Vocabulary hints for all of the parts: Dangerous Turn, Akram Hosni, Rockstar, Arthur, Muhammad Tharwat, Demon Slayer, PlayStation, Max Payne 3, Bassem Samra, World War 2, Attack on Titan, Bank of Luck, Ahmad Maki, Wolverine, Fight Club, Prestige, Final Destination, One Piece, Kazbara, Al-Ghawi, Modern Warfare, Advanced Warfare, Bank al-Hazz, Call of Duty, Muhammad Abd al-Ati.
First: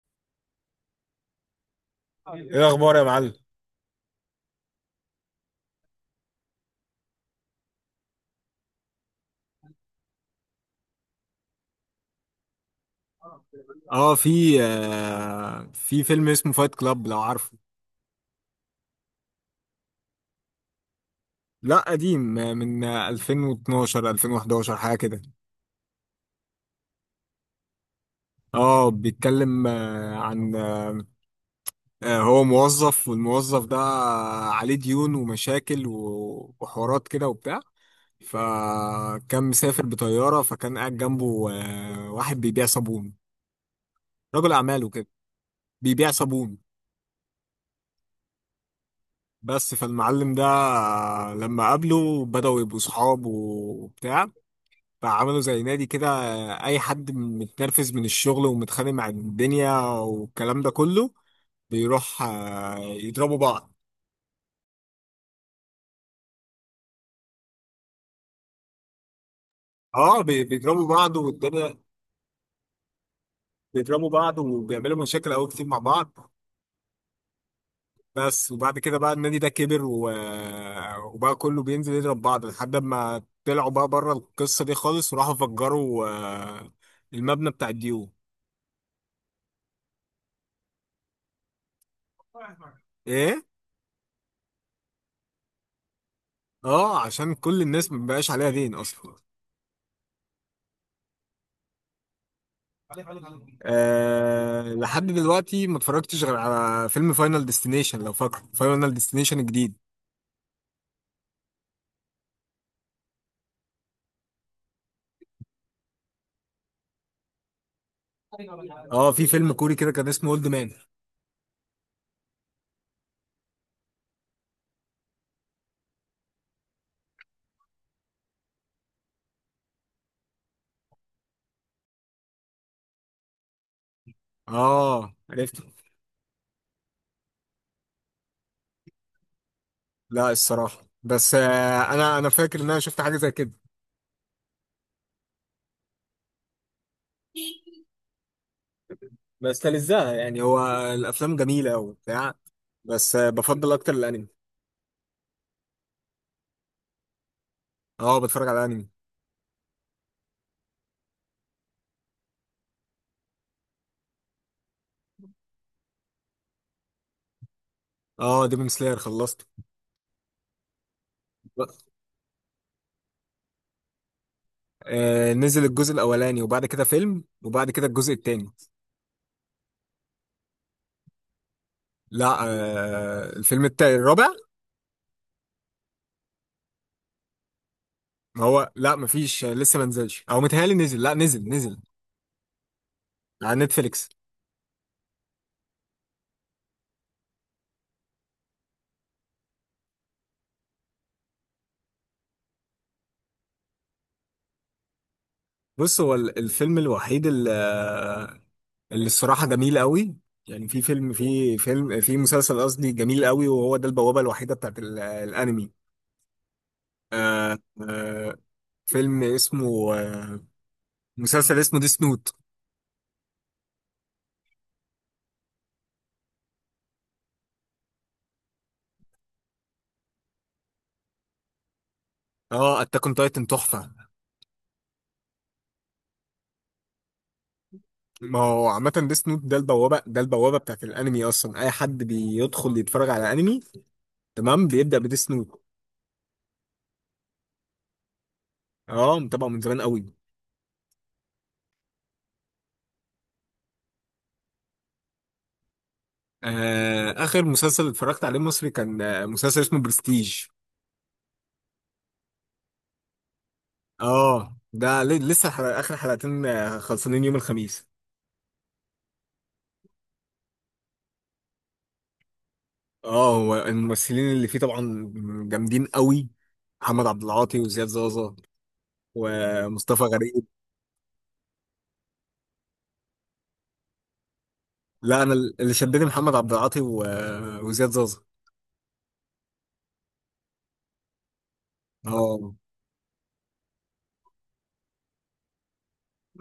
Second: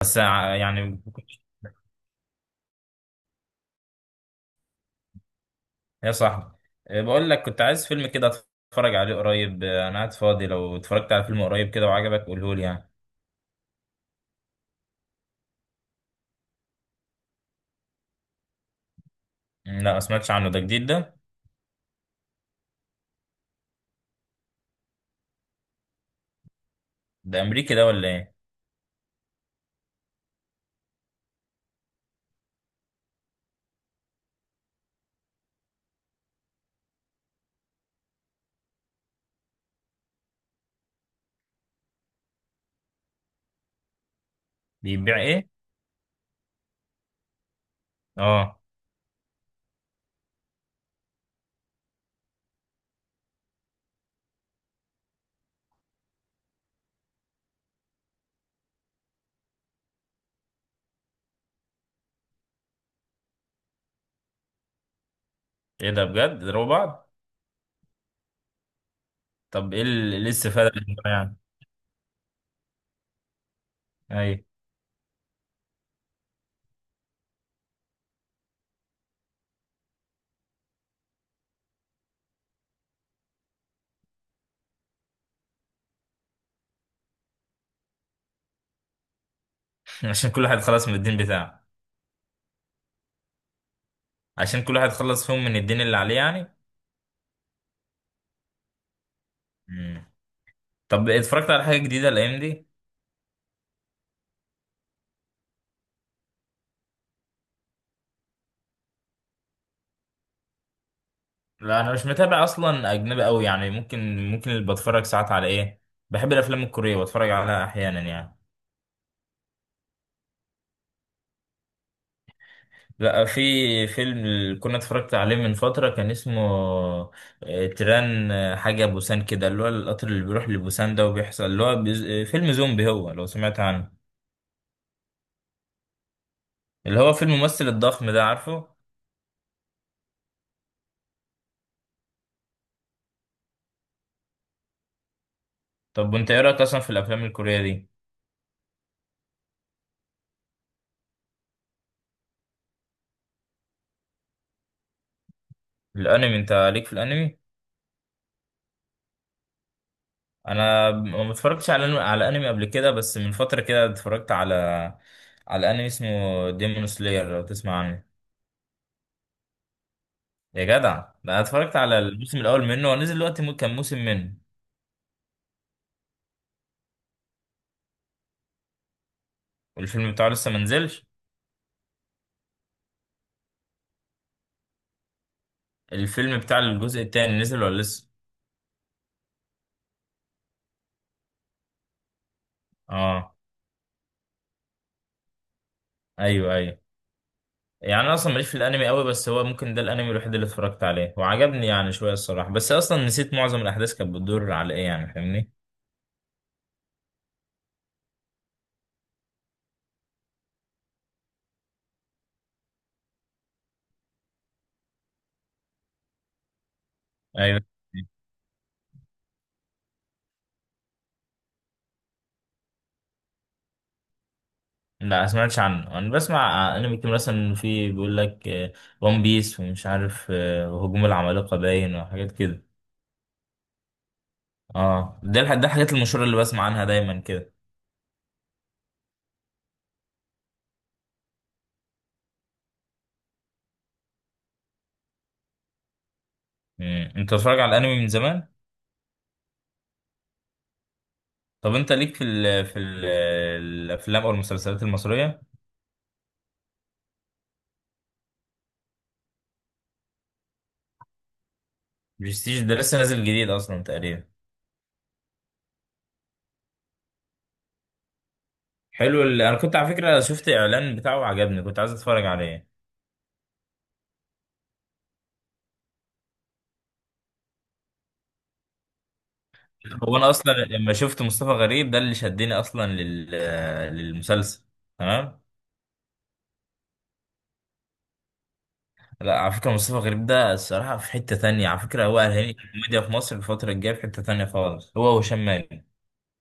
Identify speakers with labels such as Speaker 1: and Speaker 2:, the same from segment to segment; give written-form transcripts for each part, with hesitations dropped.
Speaker 1: بس يعني
Speaker 2: ايه الاخبار يا معلم؟
Speaker 1: يا صاحبي. بقول لك كنت عايز فيلم كده اتفرج عليه قريب، انا قاعد فاضي، لو اتفرجت على فيلم قريب كده وعجبك قوله لي يعني.
Speaker 2: اه، في فيلم اسمه فايت كلاب لو عارفه؟
Speaker 1: مم، لا، ما سمعتش عنه. ده جديد ده؟
Speaker 2: لا، قديم، من 2012 2011 حاجه كده.
Speaker 1: ده امريكي ده ولا ايه؟
Speaker 2: اه، بيتكلم عن، هو موظف، والموظف ده عليه ديون ومشاكل و- وحوارات كده وبتاع. فكان مسافر بطياره، فكان قاعد جنبه واحد بيبيع صابون، رجل اعمال وكده.
Speaker 1: بيبيع ايه؟
Speaker 2: بيبيع صابون.
Speaker 1: اه.
Speaker 2: بس، فالمعلم ده، لما قابله بدأوا يبقوا صحاب وبتاع. فعملوا زي نادي كده، اي حد متنرفز من الشغل ومتخانق مع الدنيا والكلام ده كله بيروح يضربوا بعض.
Speaker 1: ايه ده؟ بجد ضربوا بعض؟ طب ايه إيه
Speaker 2: اه، بي-
Speaker 1: الاستفادة
Speaker 2: بيضربوا
Speaker 1: من ده
Speaker 2: بعض
Speaker 1: يعني؟
Speaker 2: والدنيا، بيضربوا
Speaker 1: اي.
Speaker 2: بعض وبيعملوا مشاكل قوي كتير مع بعض. بس، وبعد كده بقى النادي ده كبر، و... وبقى كله بينزل يضرب بعض لحد ما طلعوا بقى بره القصة دي خالص، وراحوا فجروا المبنى بتاع الديون.
Speaker 1: عشان كل واحد خلص من الدين بتاعه؟
Speaker 2: ايه.
Speaker 1: عشان كل واحد خلص فيهم من الدين اللي عليه يعني.
Speaker 2: اه، عشان كل الناس مبقاش عليها دين اصلا.
Speaker 1: مم. طب اتفرجت على حاجة جديدة الايام دي؟
Speaker 2: أه، لحد دلوقتي ما اتفرجتش غير على فيلم فاينل ديستنيشن، لو فاكره فاينل ديستنيشن الجديد.
Speaker 1: لا، انا مش متابع اصلا، اجنبي قوي يعني. ممكن اللي بتفرج ساعات على ايه، بحب الافلام الكوريه بتفرج عليها احيانا يعني.
Speaker 2: اه، في فيلم كوري كده كان اسمه اولد مان.
Speaker 1: لا، في فيلم اللي كنا اتفرجت عليه من فتره كان اسمه تران، حاجه بوسان كده، اللي هو القطر اللي بيروح لبوسان ده وبيحصل اللي هو بيز... آه، فيلم زومبي هو، لو سمعت عنه.
Speaker 2: اه، عرفته.
Speaker 1: اللي هو فيلم الممثل الضخم ده، عارفه؟
Speaker 2: لا، الصراحه بس، انا فاكر ان انا شفت حاجه زي كده.
Speaker 1: طب وانت ايه رايك اصلا في الافلام الكوريه دي؟
Speaker 2: بس تلزقها يعني، هو الافلام جميله قوي بتاع بس بفضل اكتر الانمي.
Speaker 1: الانمي، انت ليك في الانمي؟
Speaker 2: اه، بتفرج على الانمي.
Speaker 1: انا ما اتفرجتش على انمي قبل كده، بس من فتره كده اتفرجت على على انمي اسمه ديمون سلاير، لو تسمع عنه.
Speaker 2: اه، ديمون سلاير خلصته.
Speaker 1: يا جدع. ده انا اتفرجت على الموسم الاول منه، ونزل دلوقتي كان موسم منه.
Speaker 2: نزل الجزء الاولاني، وبعد كده فيلم، وبعد كده الجزء التاني.
Speaker 1: والفيلم بتاعه لسه ما نزلش؟
Speaker 2: لا، الفيلم التاني الرابع.
Speaker 1: الفيلم بتاع الجزء التاني نزل ولا لسه؟
Speaker 2: ما هو لا، مفيش لسه ما نزلش، او متهيألي نزل، لا نزل نزل.
Speaker 1: اه.
Speaker 2: على نتفليكس.
Speaker 1: ايوه ايوه. يعني انا اصلا ماليش في الانمي قوي، بس هو ممكن ده الانمي الوحيد اللي اتفرجت عليه وعجبني يعني شويه الصراحه، بس اصلا نسيت معظم الاحداث كانت بتدور على ايه يعني، فاهمني؟
Speaker 2: بص، هو الفيلم الوحيد اللي الصراحة جميل قوي، يعني في مسلسل قصدي، جميل قوي، وهو ده البوابة الوحيدة بتاعت الانمي. آه
Speaker 1: ايوه.
Speaker 2: آه فيلم اسمه آه، مسلسل اسمه ديس نوت.
Speaker 1: لا، ما سمعتش عنه. انا بسمع انمي كتير مثلا في، بيقول لك ون بيس ومش عارف هجوم العمالقة باين وحاجات كده.
Speaker 2: اه، اتاك اون تايتن تحفة.
Speaker 1: اه، ده الحاجات المشهورة اللي بسمع عنها دايما كده.
Speaker 2: ما هو عامة، ديس نوت ده البوابة بتاعت الانمي، اصلا اي حد بيدخل يتفرج على انمي تمام بيبدأ بديس نوت.
Speaker 1: مم. انت بتتفرج على الانمي من زمان؟
Speaker 2: اه، متابعه من زمان قوي.
Speaker 1: طب انت ليك في ال في ال الافلام او المسلسلات المصرية؟
Speaker 2: اخر مسلسل اتفرجت عليه مصري كان مسلسل اسمه برستيج.
Speaker 1: برستيج ده لسه نازل جديد اصلا تقريبا.
Speaker 2: اه، ده لسه اخر حلقتين، خلصانين يوم الخميس.
Speaker 1: حلو انا كنت على فكرة شفت اعلان بتاعه وعجبني، كنت عايز اتفرج عليه.
Speaker 2: اه، هو الممثلين اللي فيه طبعا جامدين قوي، محمد عبد العاطي وزياد زازا، ومصطفى
Speaker 1: هو انا
Speaker 2: غريب.
Speaker 1: اصلا لما شفت مصطفى غريب ده اللي شدني اصلا للمسلسل.
Speaker 2: لا، انا
Speaker 1: تمام.
Speaker 2: اللي شدني محمد عبد العاطي و- وزياد زازا.
Speaker 1: لا، على فكرة مصطفى غريب ده الصراحة في حتة تانية على فكرة، هو مم، الهيئة
Speaker 2: اه،
Speaker 1: الكوميديا في مصر الفترة الجاية في حتة تانية خالص، هو وهشام مالك.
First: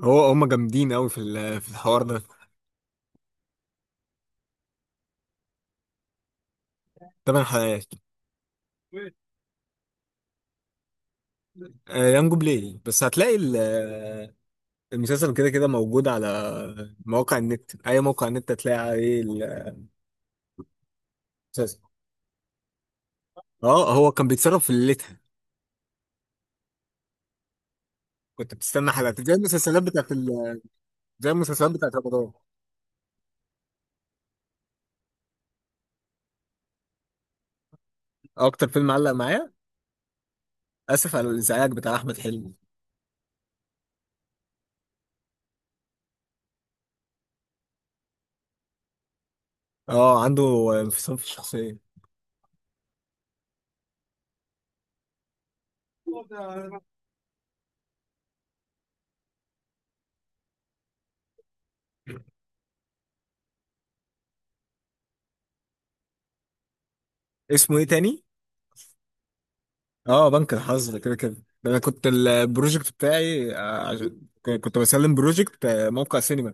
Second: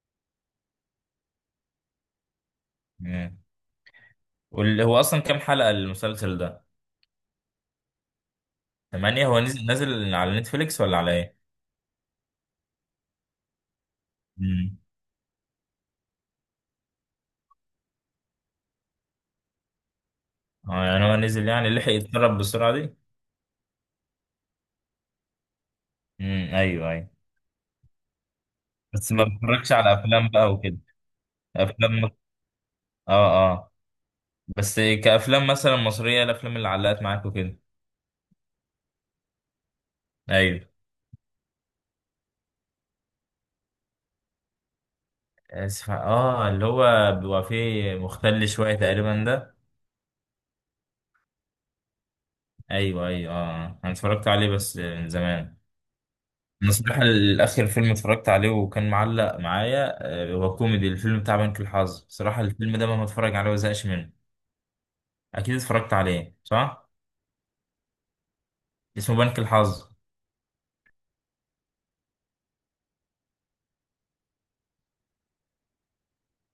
Speaker 2: هم جامدين قوي في الحوار ده.
Speaker 1: مم. واللي هو أصلا كام حلقة المسلسل ده؟
Speaker 2: ثمان حلقات.
Speaker 1: تمانية. هو نزل نازل على نتفليكس ولا على إيه؟
Speaker 2: ايام جوبليه، بس هتلاقي
Speaker 1: مم.
Speaker 2: المسلسل كده كده موجود على مواقع النت، اي موقع النت هتلاقي عليه.
Speaker 1: اه، يعني هو نزل يعني
Speaker 2: المسلسل.
Speaker 1: لحق يتدرب بالسرعة دي؟
Speaker 2: اه، هو كان بيتصرف في ليلتها.
Speaker 1: مم. أيوه أيوه.
Speaker 2: كنت بتستنى
Speaker 1: بس
Speaker 2: حلقات
Speaker 1: ما
Speaker 2: زي
Speaker 1: بتفرجش
Speaker 2: المسلسلات
Speaker 1: على
Speaker 2: بتاعت
Speaker 1: أفلام بقى وكده؟
Speaker 2: زي المسلسلات بتاعت
Speaker 1: أفلام.
Speaker 2: رمضان.
Speaker 1: آه آه بس كأفلام مثلا مصرية، الأفلام اللي علقت معاك وكده؟
Speaker 2: اكتر فيلم علق معايا
Speaker 1: أيوه.
Speaker 2: اسف على الازعاج بتاع احمد حلمي.
Speaker 1: آسف اللي هو بيبقى فيه مختل شوية تقريبا ده.
Speaker 2: اه، عنده انفصام في الشخصيه.
Speaker 1: ايوه ايوه. اه، انا اتفرجت عليه بس من زمان. انا الصراحه الاخر فيلم اتفرجت عليه وكان معلق معايا هو كوميدي، الفيلم بتاع بنك الحظ. صراحه الفيلم ده مهما اتفرج عليه ما زهقش منه. اكيد اتفرجت عليه صح؟
Speaker 2: اسمه ايه تاني؟
Speaker 1: اسمه بنك الحظ.
Speaker 2: اه، بنك الحظ ده كده كده. ده انا كنت البروجكت بتاعي، كنت بسلم بروجكت، موقع سينما.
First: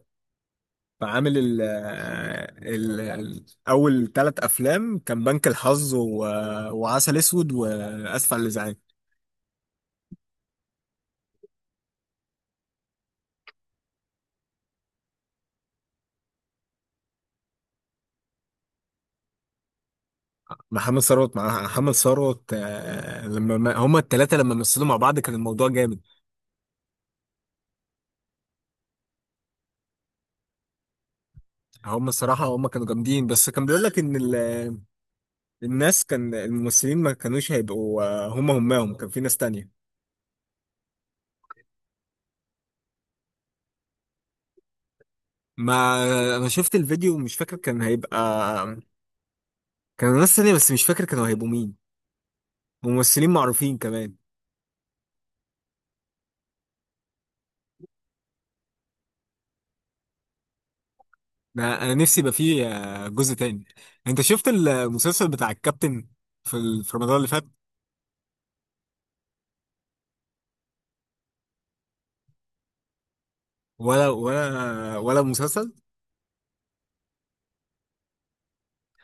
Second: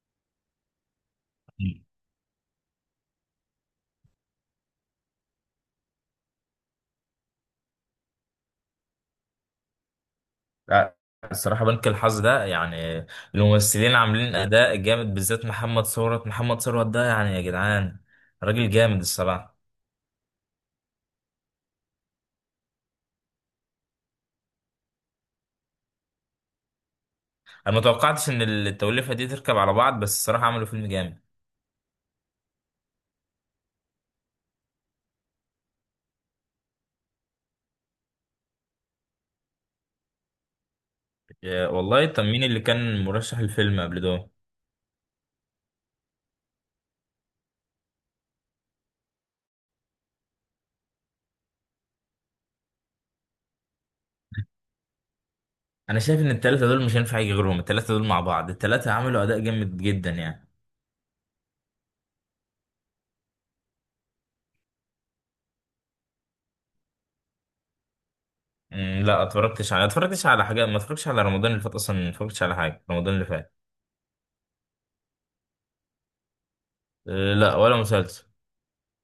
Speaker 2: فعامل أول ثلاث أفلام كان بنك الحظ و... وعسل أسود وأسف على الإزعاج.
Speaker 1: لا الصراحه بنك الحظ ده يعني الممثلين عاملين اداء جامد، بالذات محمد ثروت. محمد ثروت ده يعني يا جدعان راجل جامد الصراحه.
Speaker 2: محمد ثروت مع محمد ثروت، لما ما- هما الثلاثة لما مثلوا مع بعض كان الموضوع جامد.
Speaker 1: انا ما توقعتش ان التوليفه دي تركب على بعض، بس الصراحه عملوا فيلم جامد.
Speaker 2: هما الصراحة هما كانوا جامدين، بس كان بيقول لك إن الناس، كان الممثلين ما كانوش هيبقوا، هما هماهم كان في ناس تانية.
Speaker 1: يا والله. طب مين اللي كان مرشح الفيلم قبل ده؟
Speaker 2: ما أنا شفت الفيديو، مش فاكر كان هيبقى كانوا ناس تانية، بس مش فاكر كانوا هيبقوا مين، ممثلين معروفين كمان.
Speaker 1: انا شايف ان التلاتة دول مش هينفع يجي غيرهم، التلاتة دول مع بعض التلاتة عملوا اداء جامد جدا يعني.
Speaker 2: ده انا نفسي يبقى فيه جزء تاني. انت شفت المسلسل بتاع الكابتن في رمضان اللي فات؟
Speaker 1: أمم، لا، اتفرجتش على حاجات، ما اتفرجتش على رمضان اللي فات اصلا، ما اتفرجتش على حاجه رمضان اللي فات.
Speaker 2: ولا المسلسل؟
Speaker 1: أه لا، ولا مسلسل.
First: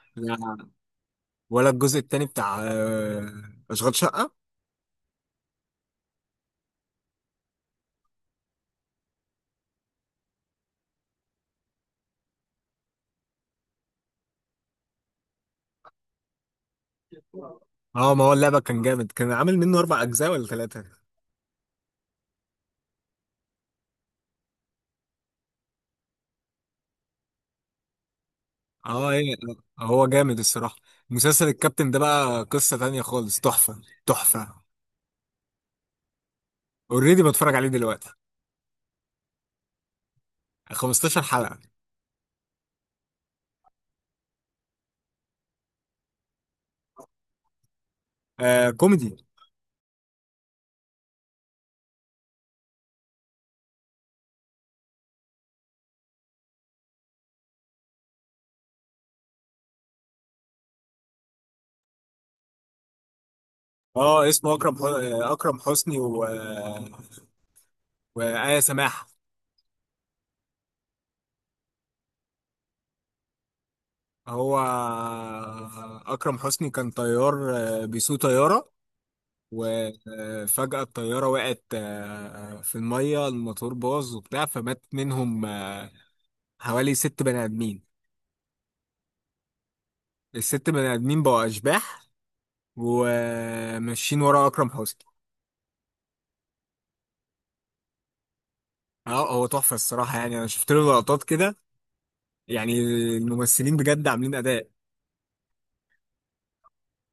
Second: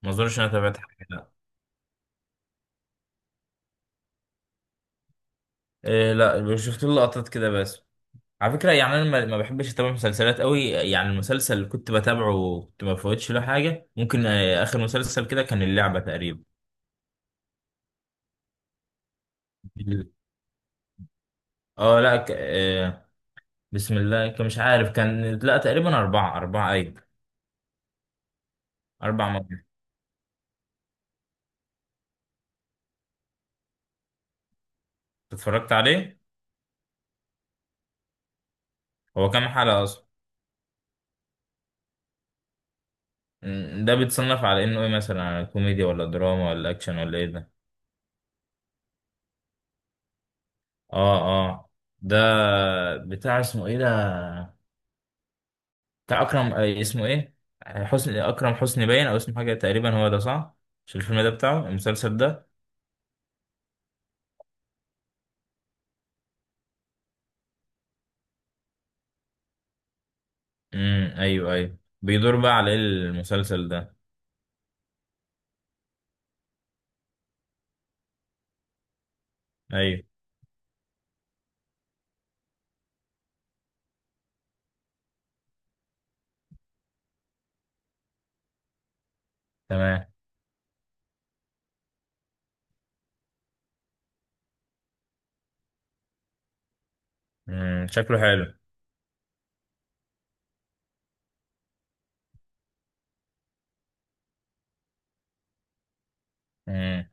Speaker 1: ما اظنش إن انا
Speaker 2: لا،
Speaker 1: تابعت حاجه، لا.
Speaker 2: ولا الجزء التاني بتاع اشغال شقة؟
Speaker 1: أه لا، شفت له لقطات كده بس. على فكره يعني انا ما بحبش اتابع مسلسلات قوي يعني. المسلسل اللي كنت بتابعه كنت ما بفوتش له حاجه. ممكن اخر مسلسل كده كان اللعبه تقريبا.
Speaker 2: اه، ما هو اللعبة كان جامد، كان عامل منه اربع اجزاء ولا ثلاثة؟
Speaker 1: اه لا ك... آه، بسم الله كان مش عارف، كان لا تقريبا أربعة أربعة أيوة.
Speaker 2: اه،
Speaker 1: أربع
Speaker 2: ايه.
Speaker 1: مرات.
Speaker 2: هو جامد الصراحة. مسلسل الكابتن ده بقى قصة تانية خالص، تحفة تحفة.
Speaker 1: اتفرجت عليه.
Speaker 2: اوريدي بتفرج عليه دلوقتي.
Speaker 1: هو كام حلقة أصلا؟
Speaker 2: 15 حلقة.
Speaker 1: ده بيتصنف على إنه إيه، مثلا كوميديا ولا دراما ولا أكشن ولا إيه ده؟
Speaker 2: آه، كوميدي.
Speaker 1: آه. آه. ده بتاع اسمه إيه ده؟ بتاع أكرم اسمه إيه، حسني، أكرم حسني باين، أو اسمه حاجة تقريبا هو ده، صح؟ مش الفيلم ده بتاعه المسلسل ده.
Speaker 2: اه، اسمه اكرم حو... آه، اكرم حسني و وآية سماحة.
Speaker 1: أيوه أيوه. بيدور بقى على إيه المسلسل ده؟
Speaker 2: هو أكرم حسني كان طيار، بيسوق طيارة.
Speaker 1: أيوه.
Speaker 2: وفجأة الطيارة وقعت في المية، الموتور باظ وبتاع، فمات منهم حوالي ست بني آدمين.
Speaker 1: تمام.
Speaker 2: الست بني آدمين بقوا أشباح، وماشيين ورا أكرم حسني.
Speaker 1: شكله حلو.
Speaker 2: اه، هو تحفة الصراحة، يعني أنا شفت له لقطات كده، يعني الممثلين بجد عاملين أداء.
Speaker 1: مم.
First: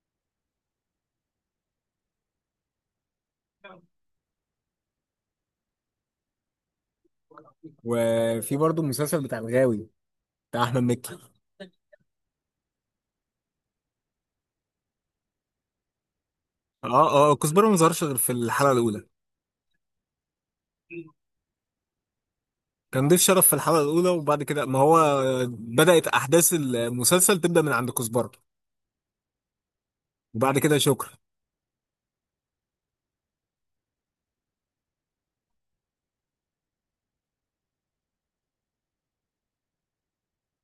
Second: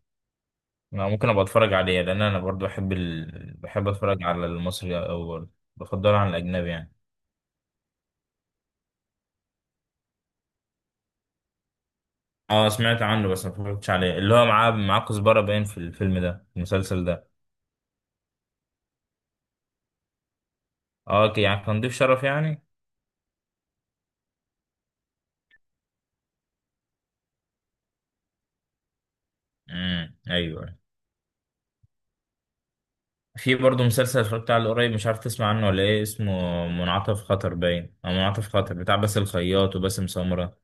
Speaker 1: انا ممكن ابقى اتفرج عليه لان انا برضو بحب اتفرج على المصري او بفضله عن الاجنبي يعني.
Speaker 2: وفي برضه المسلسل بتاع الغاوي، بتاع أحمد مكي.
Speaker 1: اه سمعت عنه بس ما اتفرجتش عليه. اللي هو معاه كزبره باين في الفيلم ده في المسلسل ده.
Speaker 2: اه، اه، كزبرة ما ظهرش غير في الحلقة الأولى،
Speaker 1: اه اوكي، يعني كان ضيف شرف يعني.
Speaker 2: كان ضيف شرف في الحلقة الأولى، وبعد كده ما هو بدأت أحداث المسلسل تبدأ من عند كزبرة، وبعد كده
Speaker 1: ايوه.
Speaker 2: شكرا.
Speaker 1: في برضو مسلسل اتفرجت عليه قريب، مش عارف تسمع عنه ولا ايه، اسمه منعطف خطر باين او منعطف خطر بتاع باسل الخياط وباسم سمرة.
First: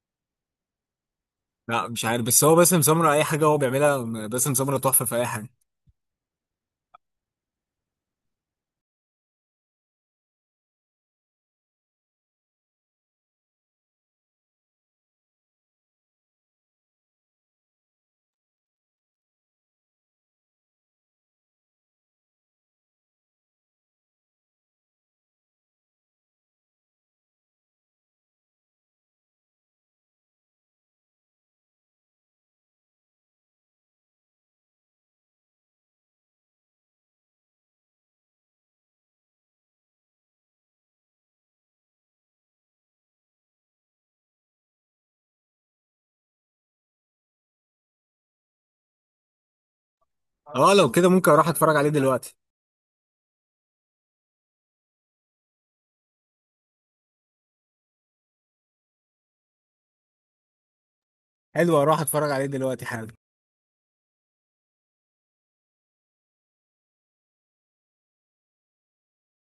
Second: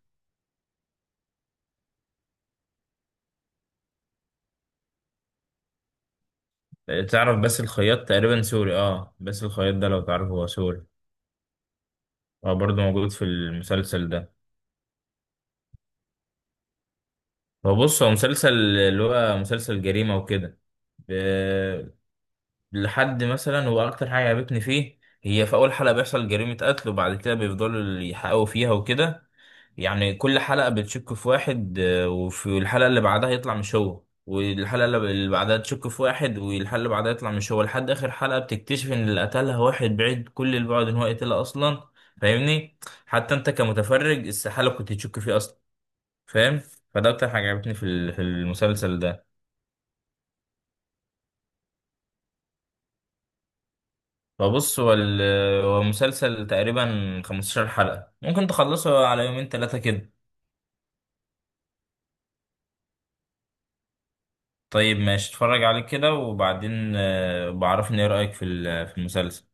Speaker 2: لا، مش عارف، بس هو باسم سمرة أي حاجة هو بيعملها، باسم سمرة تحفة في أي حاجة.
Speaker 1: تعرف باسل الخياط تقريبا سوري. اه باسل الخياط ده لو تعرفه هو سوري. هو برضو موجود في المسلسل ده. هو بص هو مسلسل، اللي هو مسلسل جريمة وكده. ب... لحد مثلا هو أكتر حاجة عجبتني فيه هي في أول حلقة بيحصل جريمة قتل، وبعد كده بيفضلوا يحققوا فيها وكده. يعني كل حلقة بتشك في واحد وفي الحلقة اللي بعدها يطلع مش هو، والحلقة اللي بعدها تشك في واحد، والحلقة اللي بعدها يطلع مش هو، لحد آخر حلقة بتكتشف إن اللي قتلها واحد بعيد كل البعد إن هو قتلها أصلا. فاهمني؟ حتى أنت كمتفرج استحالة كنت تشك فيه. فاهم. فده اكتر حاجه عجبتني في المسلسل ده.
Speaker 2: أه، لو كده ممكن أروح أتفرج عليه دلوقتي.
Speaker 1: فبص هو مسلسل تقريبا 15 حلقه، ممكن تخلصه على يومين ثلاثه كده.
Speaker 2: حلو، أروح أتفرج عليه دلوقتي حالا.
Speaker 1: طيب ماشي اتفرج عليه كده وبعدين، بعرفني ايه رايك في المسلسل